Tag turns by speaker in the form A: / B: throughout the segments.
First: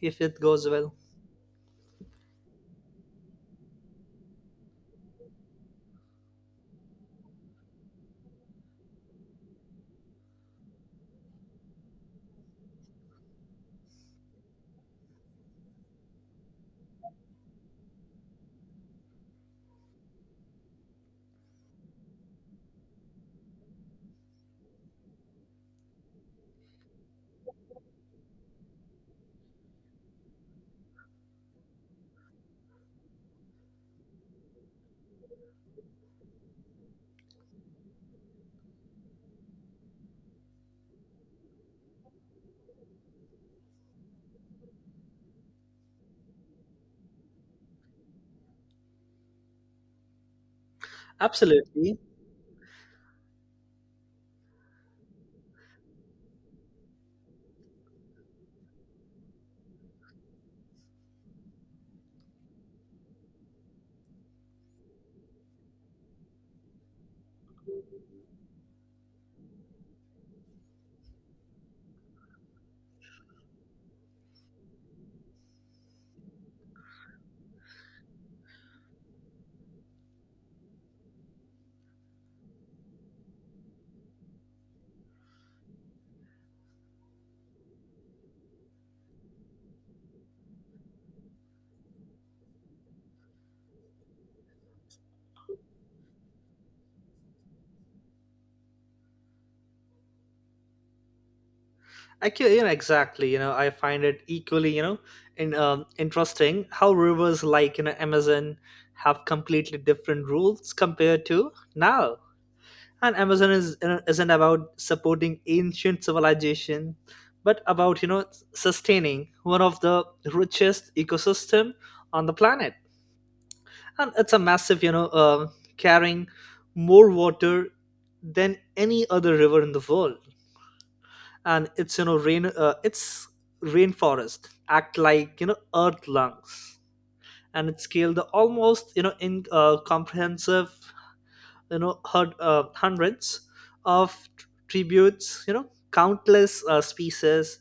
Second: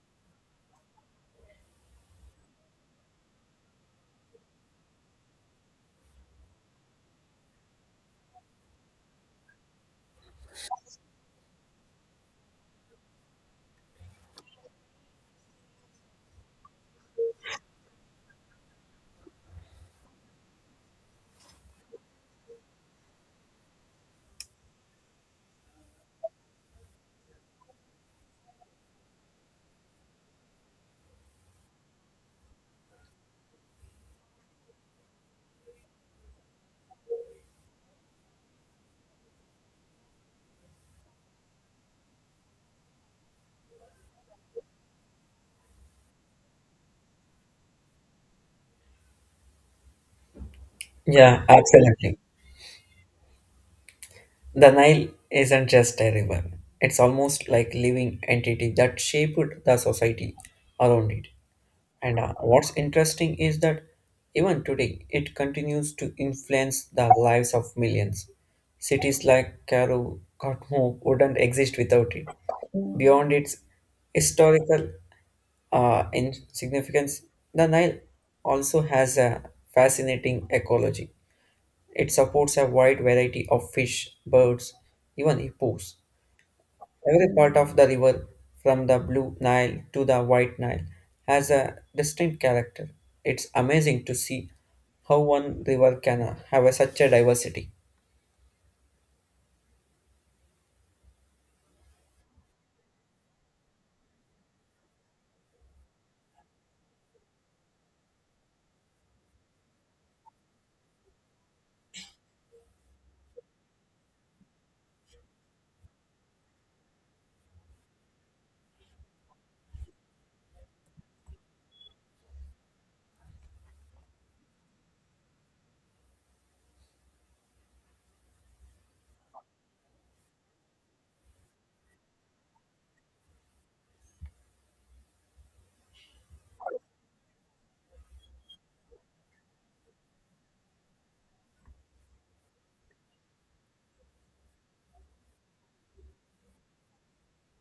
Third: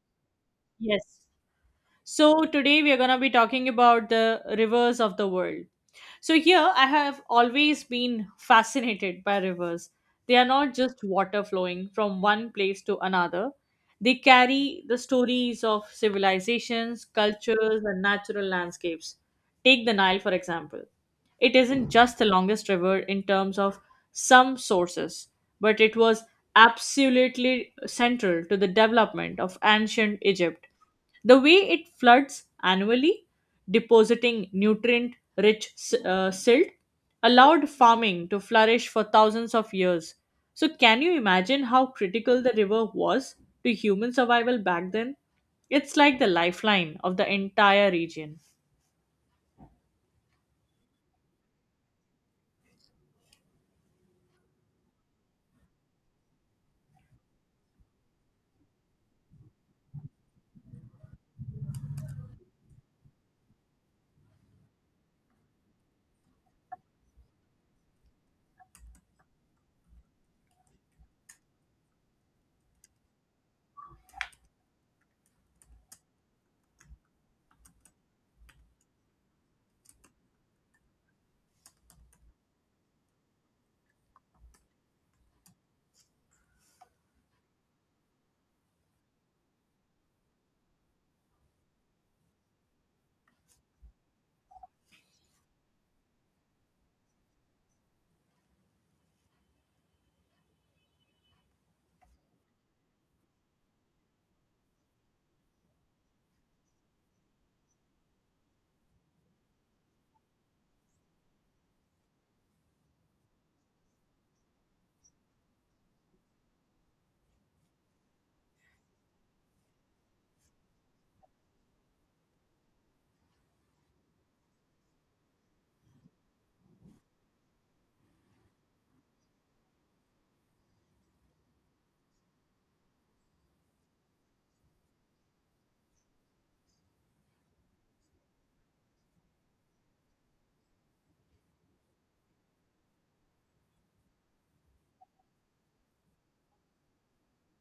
A: If it goes well.
B: Yes. So today we are going to be talking about the rivers of the world. So here I have always been fascinated by rivers. They are not just water flowing from one place to another. They carry the stories of civilizations, cultures and natural landscapes. Take the Nile for example. It isn't just the longest river in terms of some sources, but it was absolutely central to the development of ancient Egypt. The way it floods annually, depositing nutrient rich silt, allowed farming to flourish for thousands of years. So, can you imagine how critical the river was to human survival back then? It's like the lifeline of the entire region.
C: Yeah,
A: Absolutely.
C: absolutely. The Nile isn't just a river. It's almost like living entity that shaped the society around it. And What's interesting is that even today it continues to influence the lives of millions. Cities like Cairo, Khartoum wouldn't exist without it. Beyond its historical insignificance, the Nile also has a fascinating ecology. It supports a wide variety of fish, birds, even hippos. Every part of the river, from the Blue Nile to the White Nile, has a distinct character. It's amazing to see how one river can have such a diversity.
A: Exactly. I find it equally in interesting how rivers like Amazon have completely different rules compared to now. And Amazon isn't about supporting ancient civilization, but about sustaining one of the richest ecosystem on the planet. And it's a massive, carrying more water than any other river in the world. And it's rainforest act like earth lungs. And it scaled the almost in comprehensive, hundreds of tributes, countless species,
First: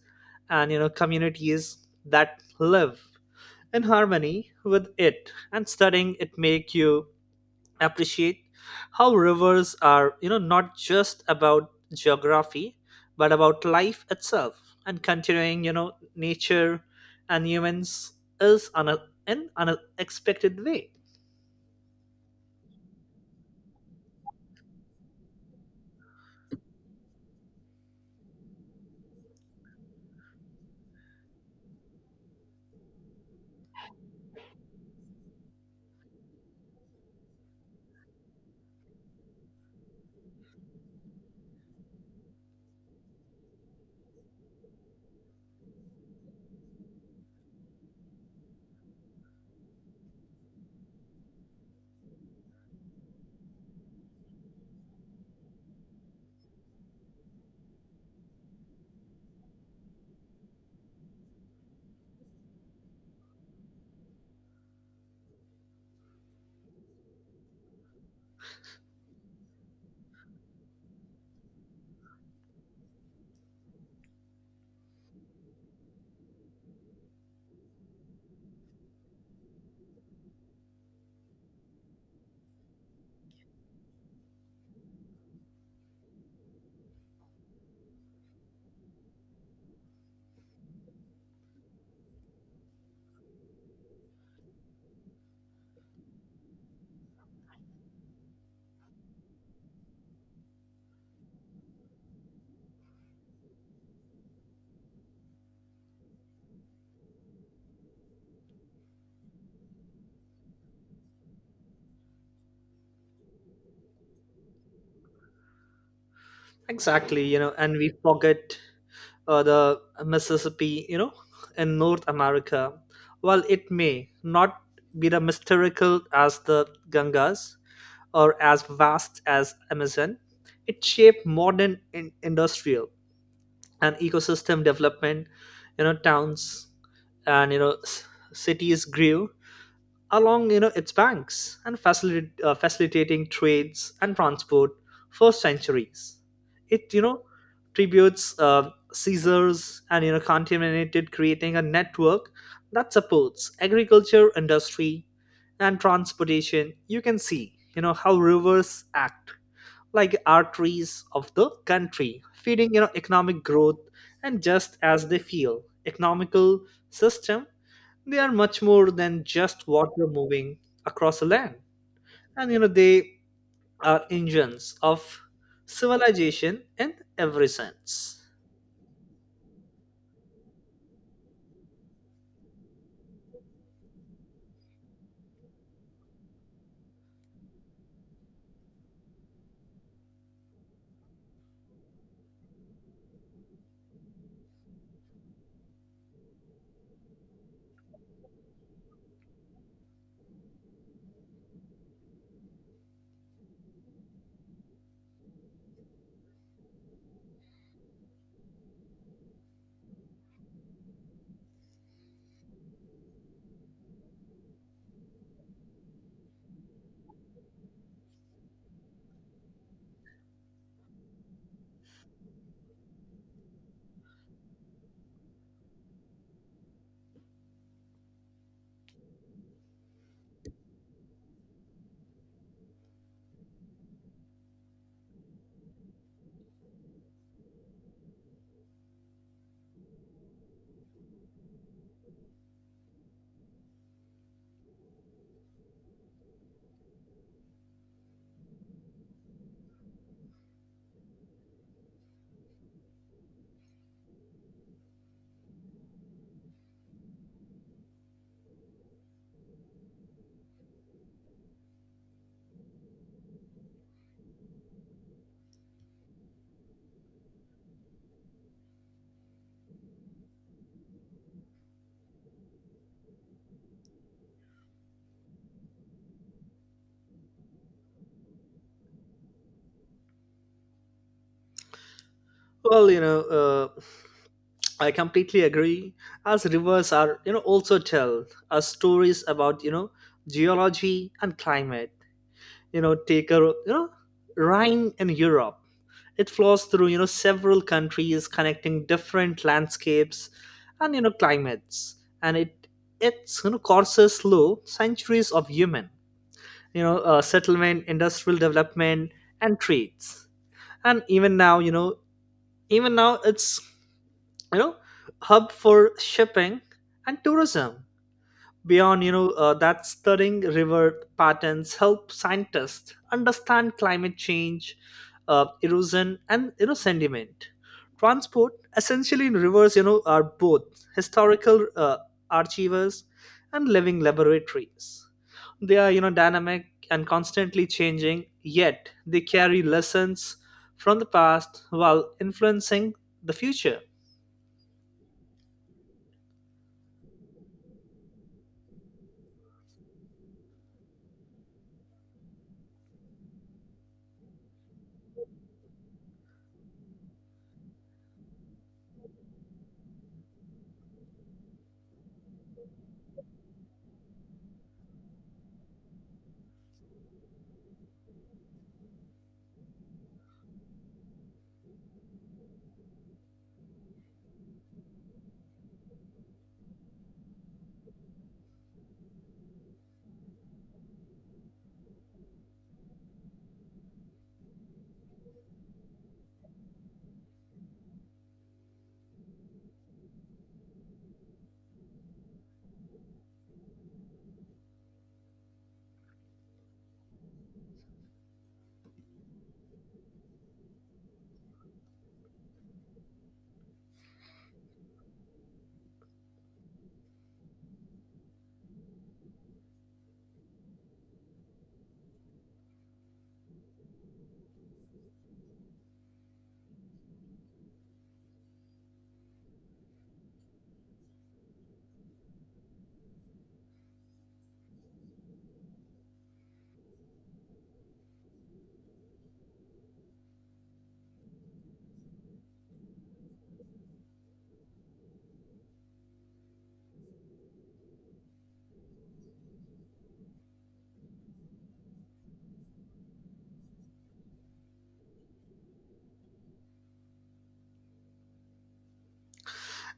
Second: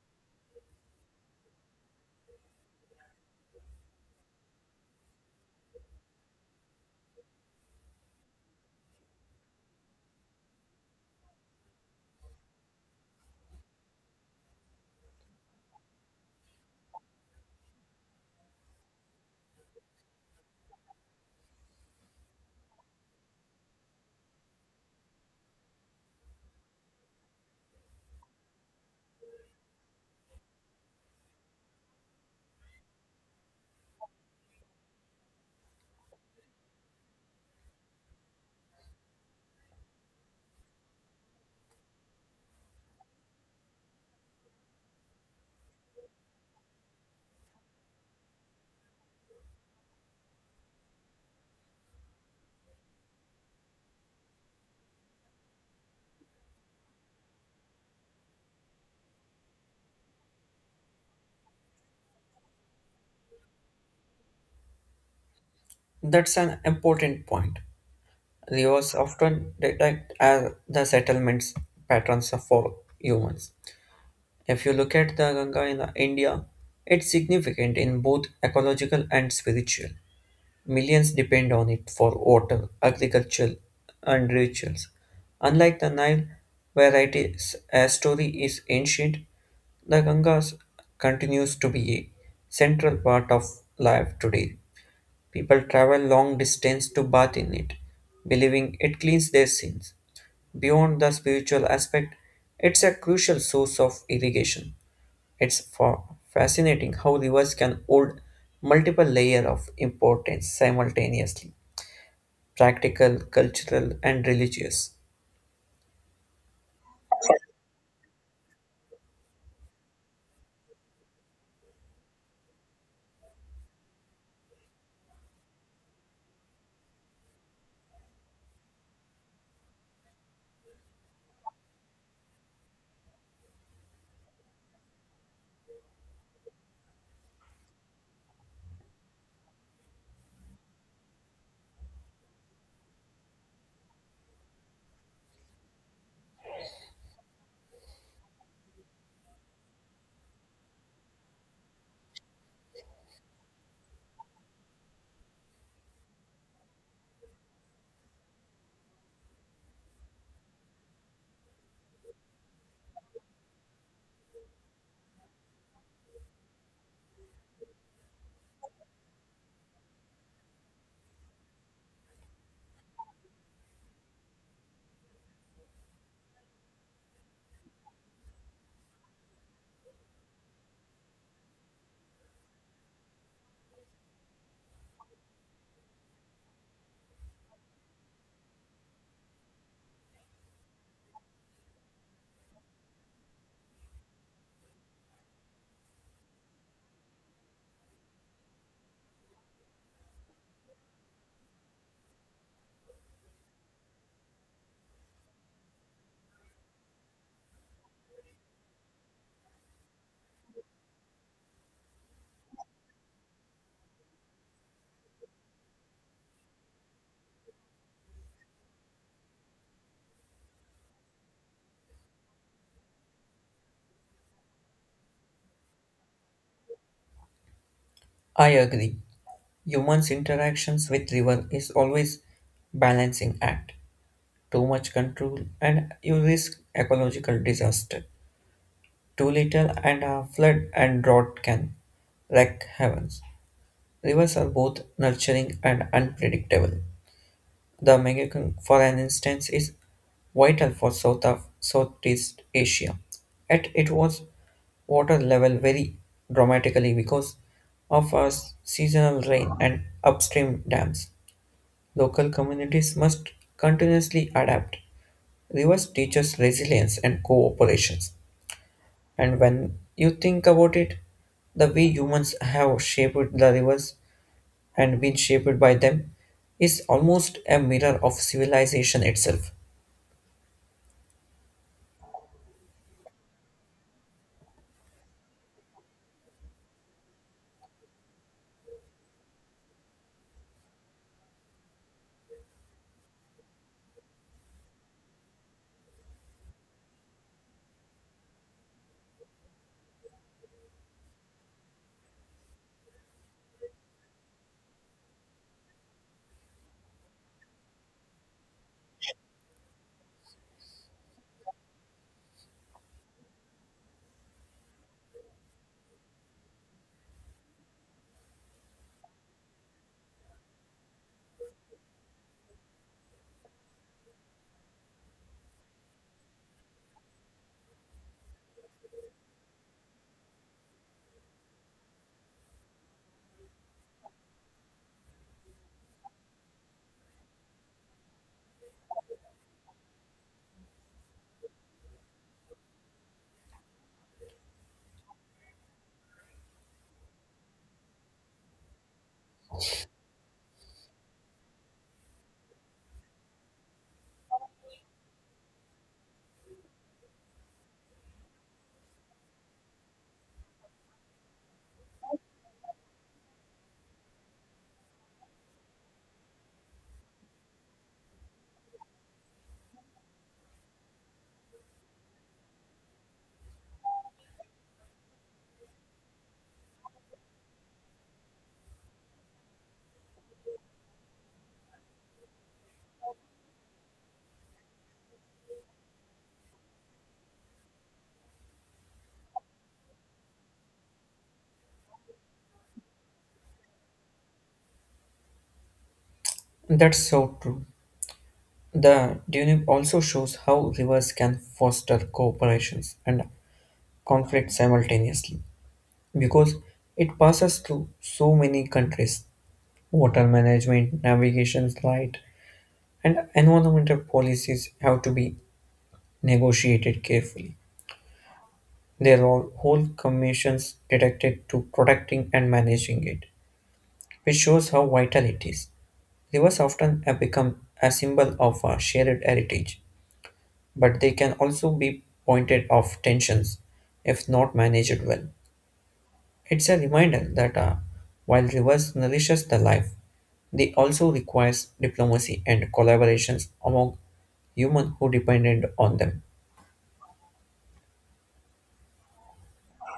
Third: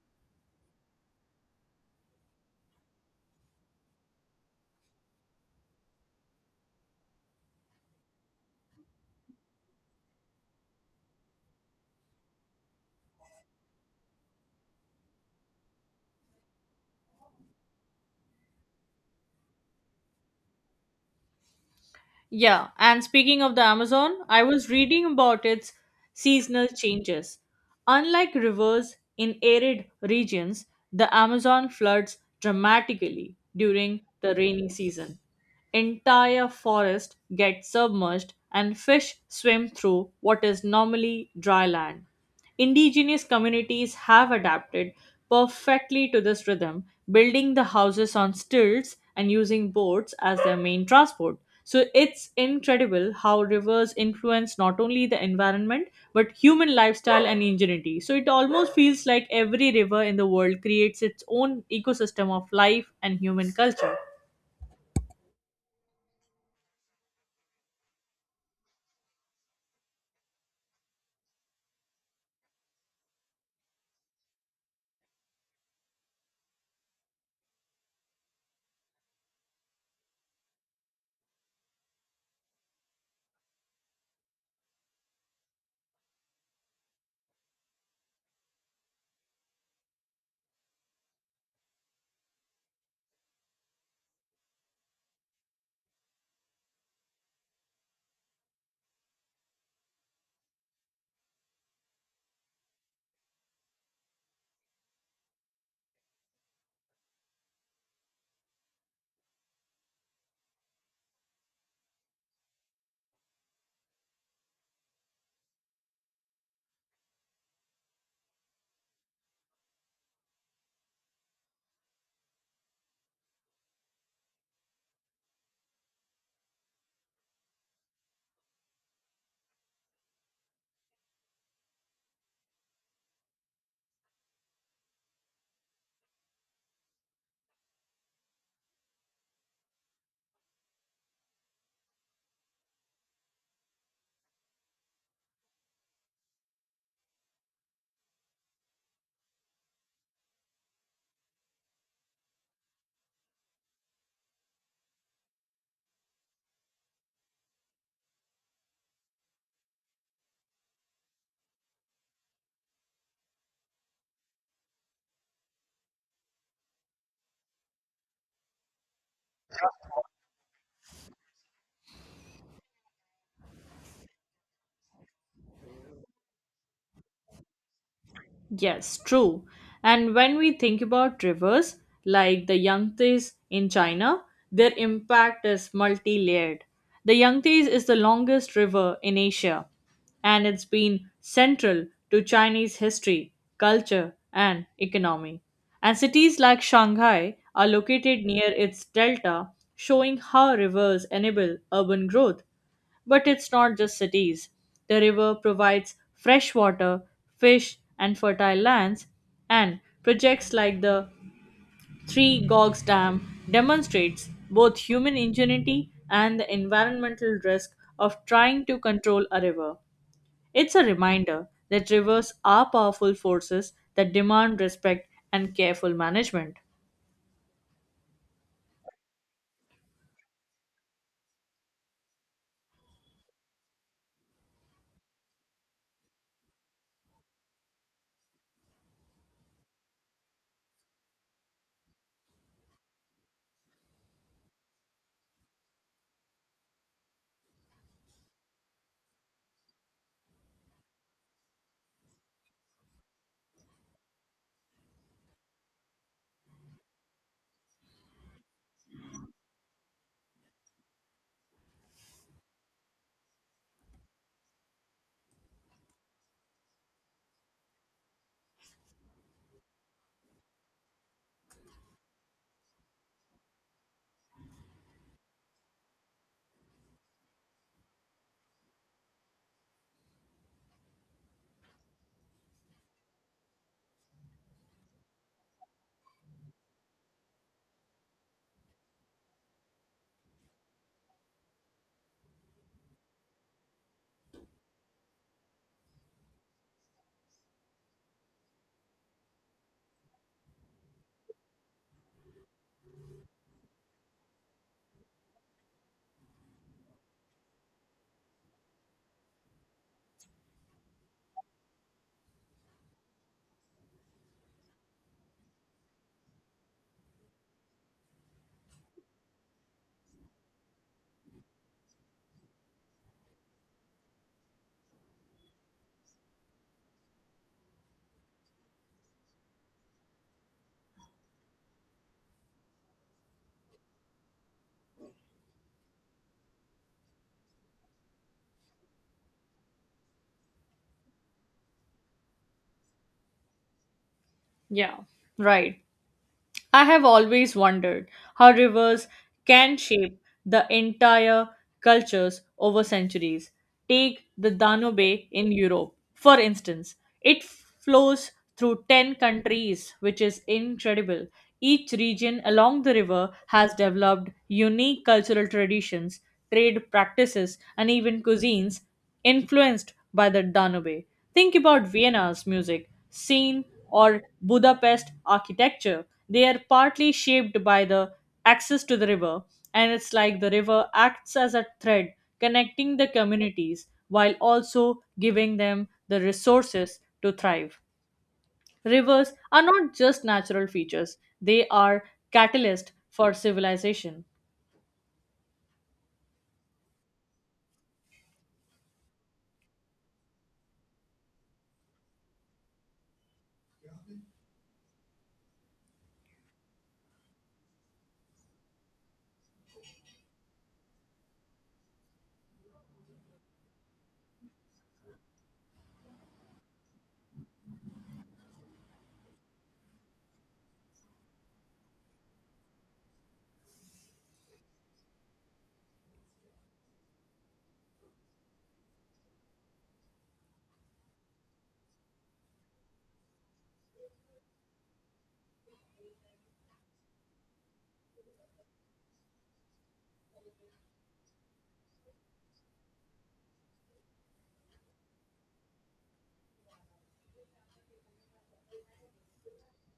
A: and communities that live in harmony with it. And studying it make you appreciate how rivers are not just about geography but about life itself, and continuing nature and humans is on a, in an unexpected way.
B: Yeah, and speaking of the Amazon, I was reading about its seasonal changes. Unlike rivers in arid regions, the Amazon floods dramatically during the rainy season. Entire forest get submerged and fish swim through what is normally dry land. Indigenous communities have adapted perfectly to this rhythm, building the houses on stilts and using boats as their main transport. So it's incredible how rivers influence not only the environment but human lifestyle and ingenuity. So it almost feels like every river in the world creates its own ecosystem of life and human culture.
C: That's an important point. Rivers often detect as the settlements patterns for humans. If you look at the Ganga in India, it's significant in both ecological and spiritual. Millions depend on it for water, agriculture, and rituals. Unlike the Nile, where it is, a story is ancient, the Gangas continues to be a central part of life today. People travel long distance to bathe in it, believing it cleans their sins. Beyond the spiritual aspect, it's a crucial source of irrigation. It's fa- Fascinating how rivers can hold multiple layers of importance simultaneously practical, cultural, and religious.
A: Exactly, and we forget the Mississippi, in North America. While it may not be the mystical as the Gangas or as vast as Amazon, it shaped modern industrial and ecosystem development. Towns and cities grew along its banks and facilitating trades and transport for centuries. It tributes, caesars, and contaminated, creating a network that supports agriculture, industry and transportation. You can see how rivers act like arteries of the country, feeding economic growth. And just as they feel economical system, they are much more than just water moving across the land. And they are engines of civilization in every sense.
B: Yes, true. And when we think about rivers like the Yangtze in China, their impact is multi layered. The Yangtze is the longest river in Asia, and it's been central to Chinese history, culture, and economy. And cities like Shanghai are located near its delta, showing how rivers enable urban growth but it's not just cities. The river provides fresh water, fish, and fertile lands, and projects like the Three Gorges Dam demonstrates both human ingenuity and the environmental risk of trying to control a river. It's a reminder that rivers are powerful forces that demand respect and careful management.
C: I agree. Humans' interactions with river is always balancing act. Too much control and you risk ecological disaster. Too little and a flood and drought can wreck heavens. Rivers are both nurturing and unpredictable. The Mekong, for an instance, is vital for South of Southeast Asia, yet it was water level very dramatically because of our seasonal rain and upstream dams. Local communities must continuously adapt. Rivers teach us resilience and cooperations. And when you think about it, the way humans have shaped the rivers and been shaped by them is almost a mirror of civilization itself.
A: Well, I completely agree. As rivers are, also tell us stories about, geology and climate. Take a, Rhine in Europe. It flows through several countries, connecting different landscapes and climates. And it's courses through centuries of human, settlement, industrial development and trades. And even now it's you know hub for shipping and tourism. Beyond, that stirring river patterns help scientists understand climate change, erosion, and sediment. Transport, essentially rivers, are both historical archives and living laboratories. They are, dynamic and constantly changing. Yet they carry lessons from the past while influencing the future.
B: Yeah, right. I have always wondered how rivers can shape the entire cultures over centuries. Take the Danube in Europe, for instance. It flows through 10 countries, which is incredible. Each region along the river has developed unique cultural traditions, trade practices, and even cuisines influenced by the Danube. Think about Vienna's music scene or Budapest architecture. They are partly shaped by the access to the river, and it's like the river acts as a thread connecting the communities while also giving them the resources to thrive. Rivers are not just natural features, they are catalyst for civilization.
C: That's so true. The Dunib also shows how rivers can foster cooperations and conflict simultaneously because it passes through so many countries. Water management, navigation light, and environmental policies have to be negotiated carefully. There are whole commissions dedicated to protecting and managing it, which shows how vital it is. Rivers often have become a symbol of our shared heritage, but they can also be pointed of tensions if not managed well. It's a reminder that while rivers nourishes the life, they also requires diplomacy and collaborations among humans who depended on them.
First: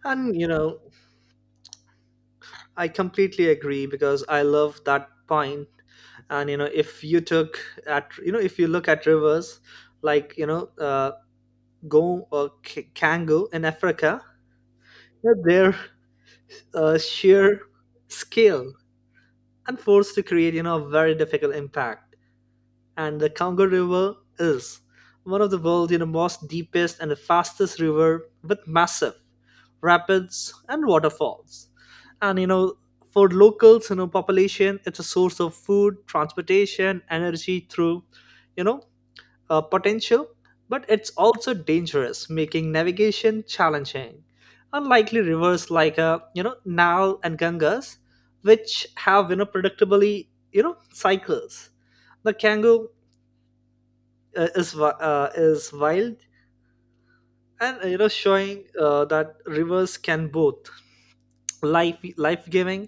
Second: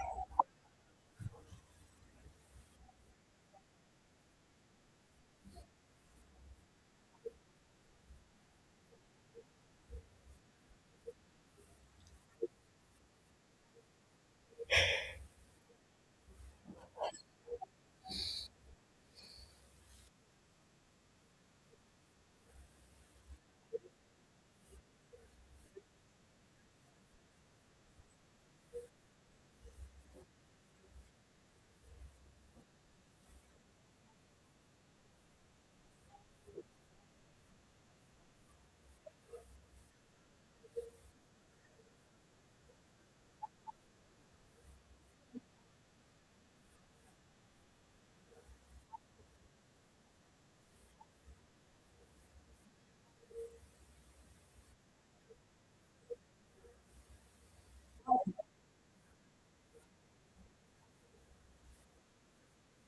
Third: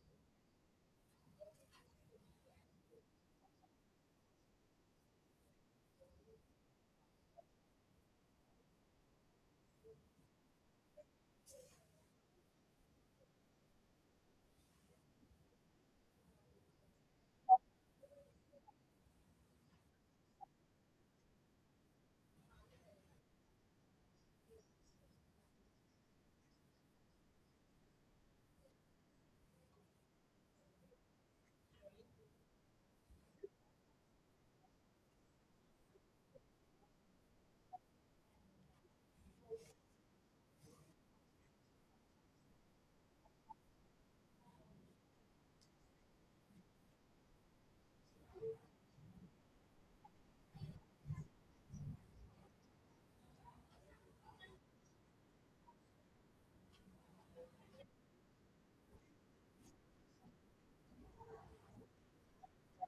A: And I completely agree because I love that point. And you know if you took at you know if you look at rivers like Gom or Kango in Africa, their sheer scale and force to create a very difficult impact. And the Congo River is one of the world's most deepest and the fastest river with massive rapids and waterfalls. And for locals population, it's a source of food, transportation, energy through you know potential, but it's also dangerous, making navigation challenging. Unlikely rivers like Nile and Ganges, which have predictably cycles. The Kango is wild and showing that rivers can both life giving,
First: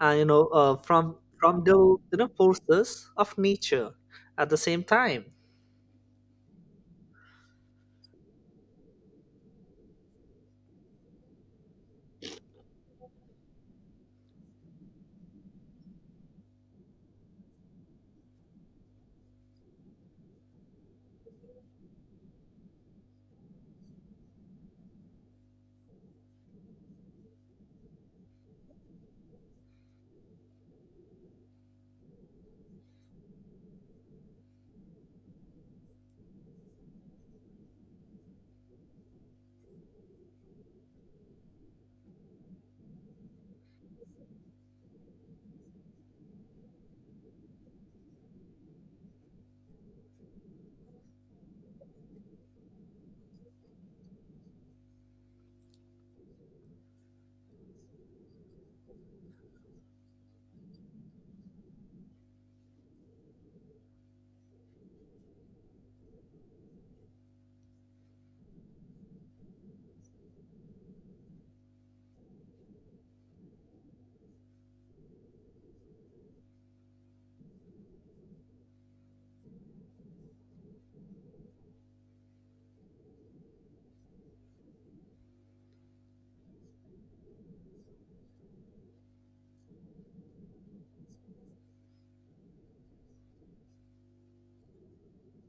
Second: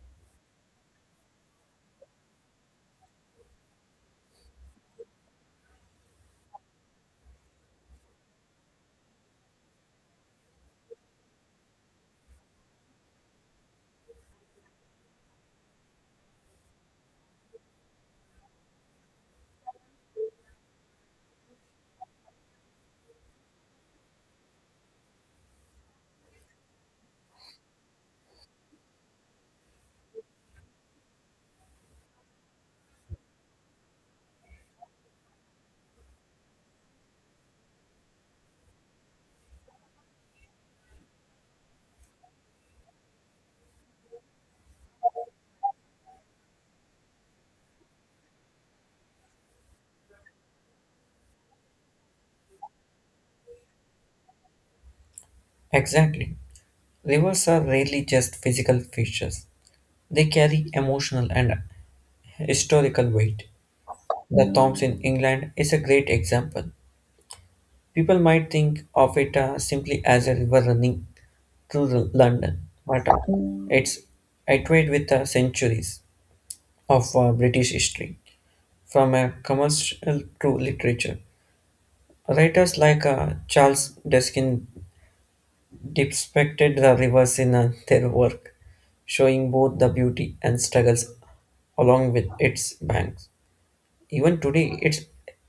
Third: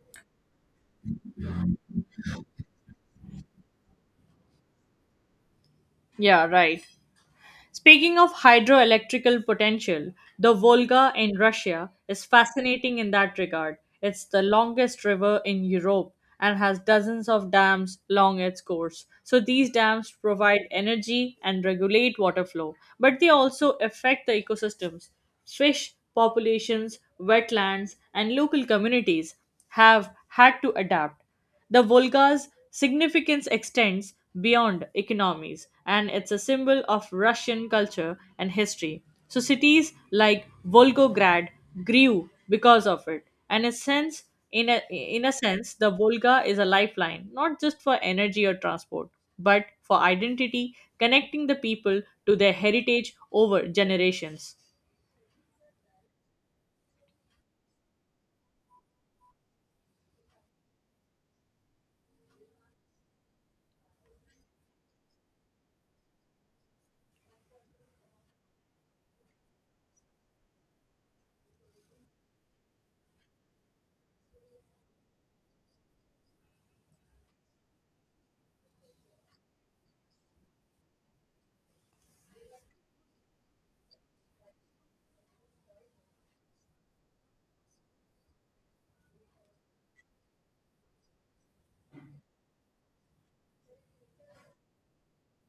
A: and from the forces of nature at the same time.
B: Yeah, right. Speaking of hydroelectrical potential, the Volga in Russia is fascinating in that regard. It's the longest river in Europe and has dozens of dams along its course. So these dams provide energy and regulate water flow, but they also affect the ecosystems. Fish populations, wetlands, and local communities have had to adapt. The Volga's significance extends beyond economies, and it's a symbol of Russian culture and history. So, cities like Volgograd grew because of it. And a sense, in a sense, the Volga is a lifeline, not just for energy or transport, but for identity, connecting the people to their heritage over generations.
C: Exactly. Rivers are rarely just physical features. They carry emotional and historical weight. The Thames in England is a great example. People might think of it simply as a river running through the London, but it's iterated with centuries of British history, from a commercial to literature. Writers like Charles Deskin depicted the rivers in their work, showing both the beauty and struggles along with its banks. Even today, it's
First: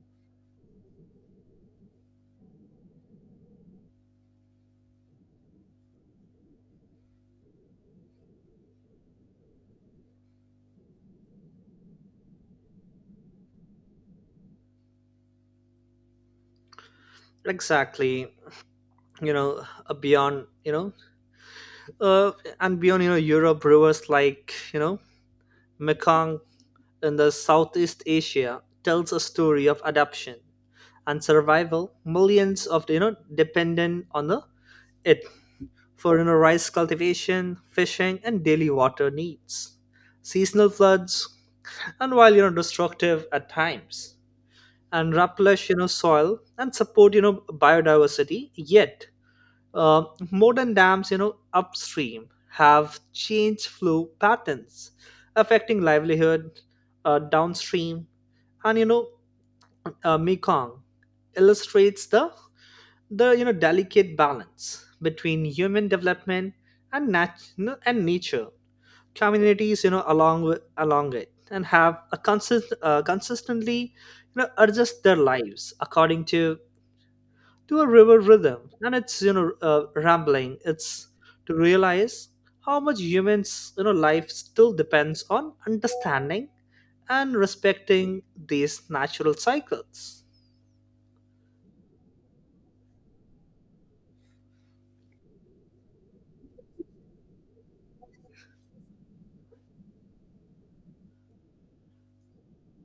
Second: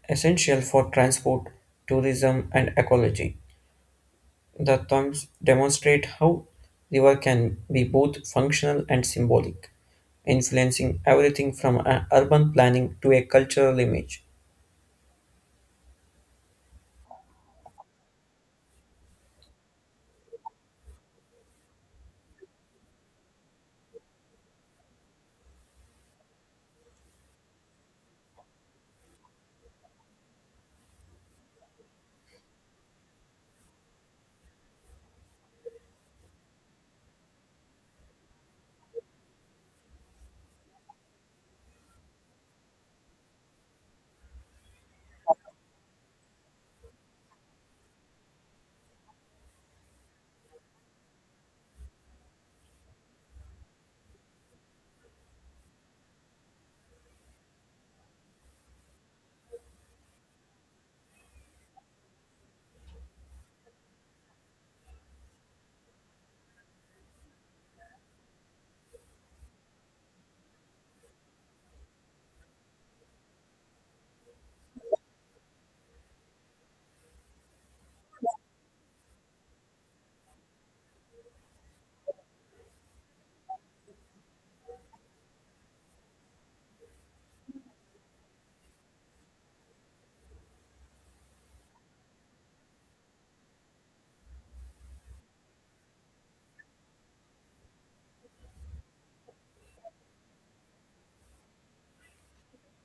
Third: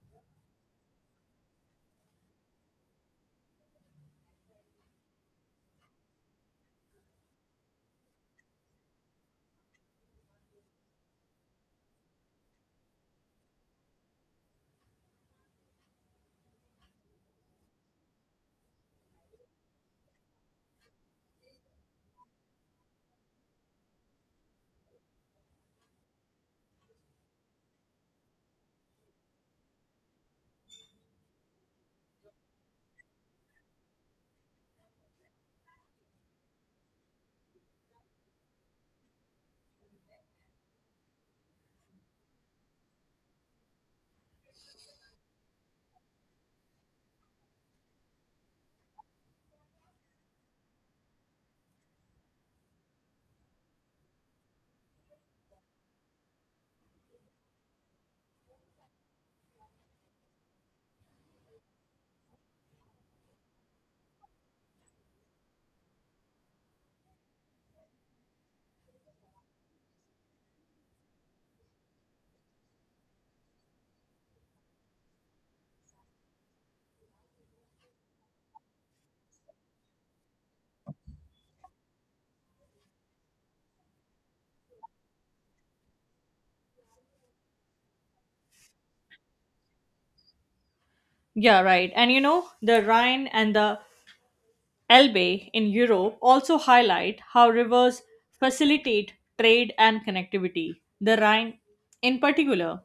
C: essential for transport, tourism, and ecology. The terms demonstrate how river can be both functional and symbolic, influencing everything from urban planning to a cultural image.
A: Exactly. you know beyond you know uh, and beyond Europe, rivers like Mekong in the Southeast Asia tells a story of adaptation and survival. Millions of dependent on the it for rice cultivation, fishing and daily water needs. Seasonal floods, and while destructive at times, and replenish soil and support biodiversity, yet Uh, modern dams, upstream have changed flow patterns, affecting livelihood downstream. And Mekong illustrates the delicate balance between human development and nat- and nature. Communities, along it and have a consistently adjust their lives according to a river rhythm. And it's rambling, it's to realize how much humans life still depends on understanding and respecting these natural cycles.
B: Yeah, right. And you know, the Rhine and the Elbe in Europe also highlight how rivers facilitate trade and connectivity. The Rhine, in particular,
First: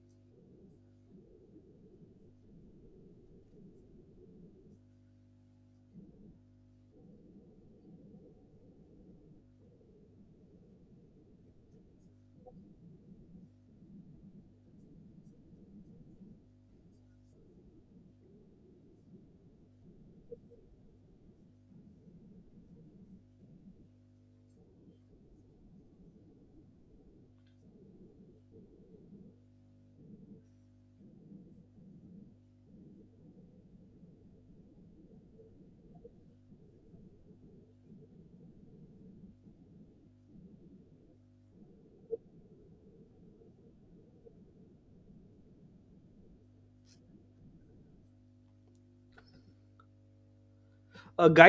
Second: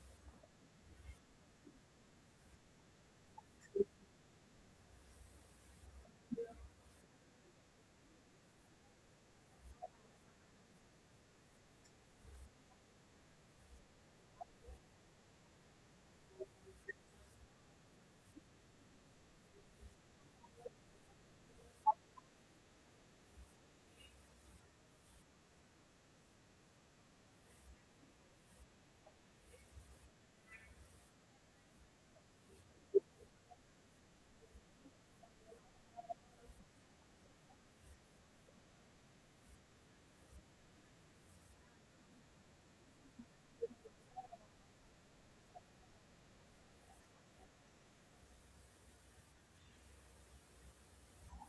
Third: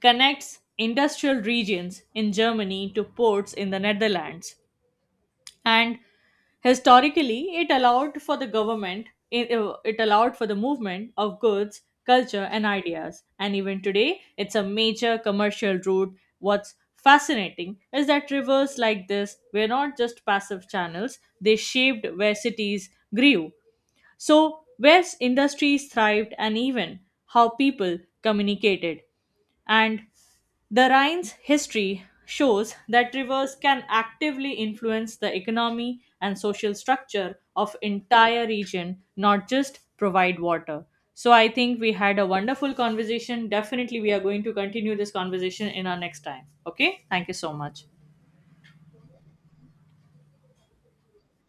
B: connects industrial regions in Germany to ports in the Netherlands, and historically it allowed for the movement of goods, culture and ideas. And even today it's a major commercial route. What's fascinating is that rivers like this were not just passive channels. They shaped where cities grew, so where industries thrived, and even how people communicated. And the Rhine's history shows that rivers can actively influence the economy and social structure of entire region, not just provide water. So I think we had a wonderful conversation. Definitely we are going to continue this conversation in our next time. Okay? Thank you so much.
A: A guide.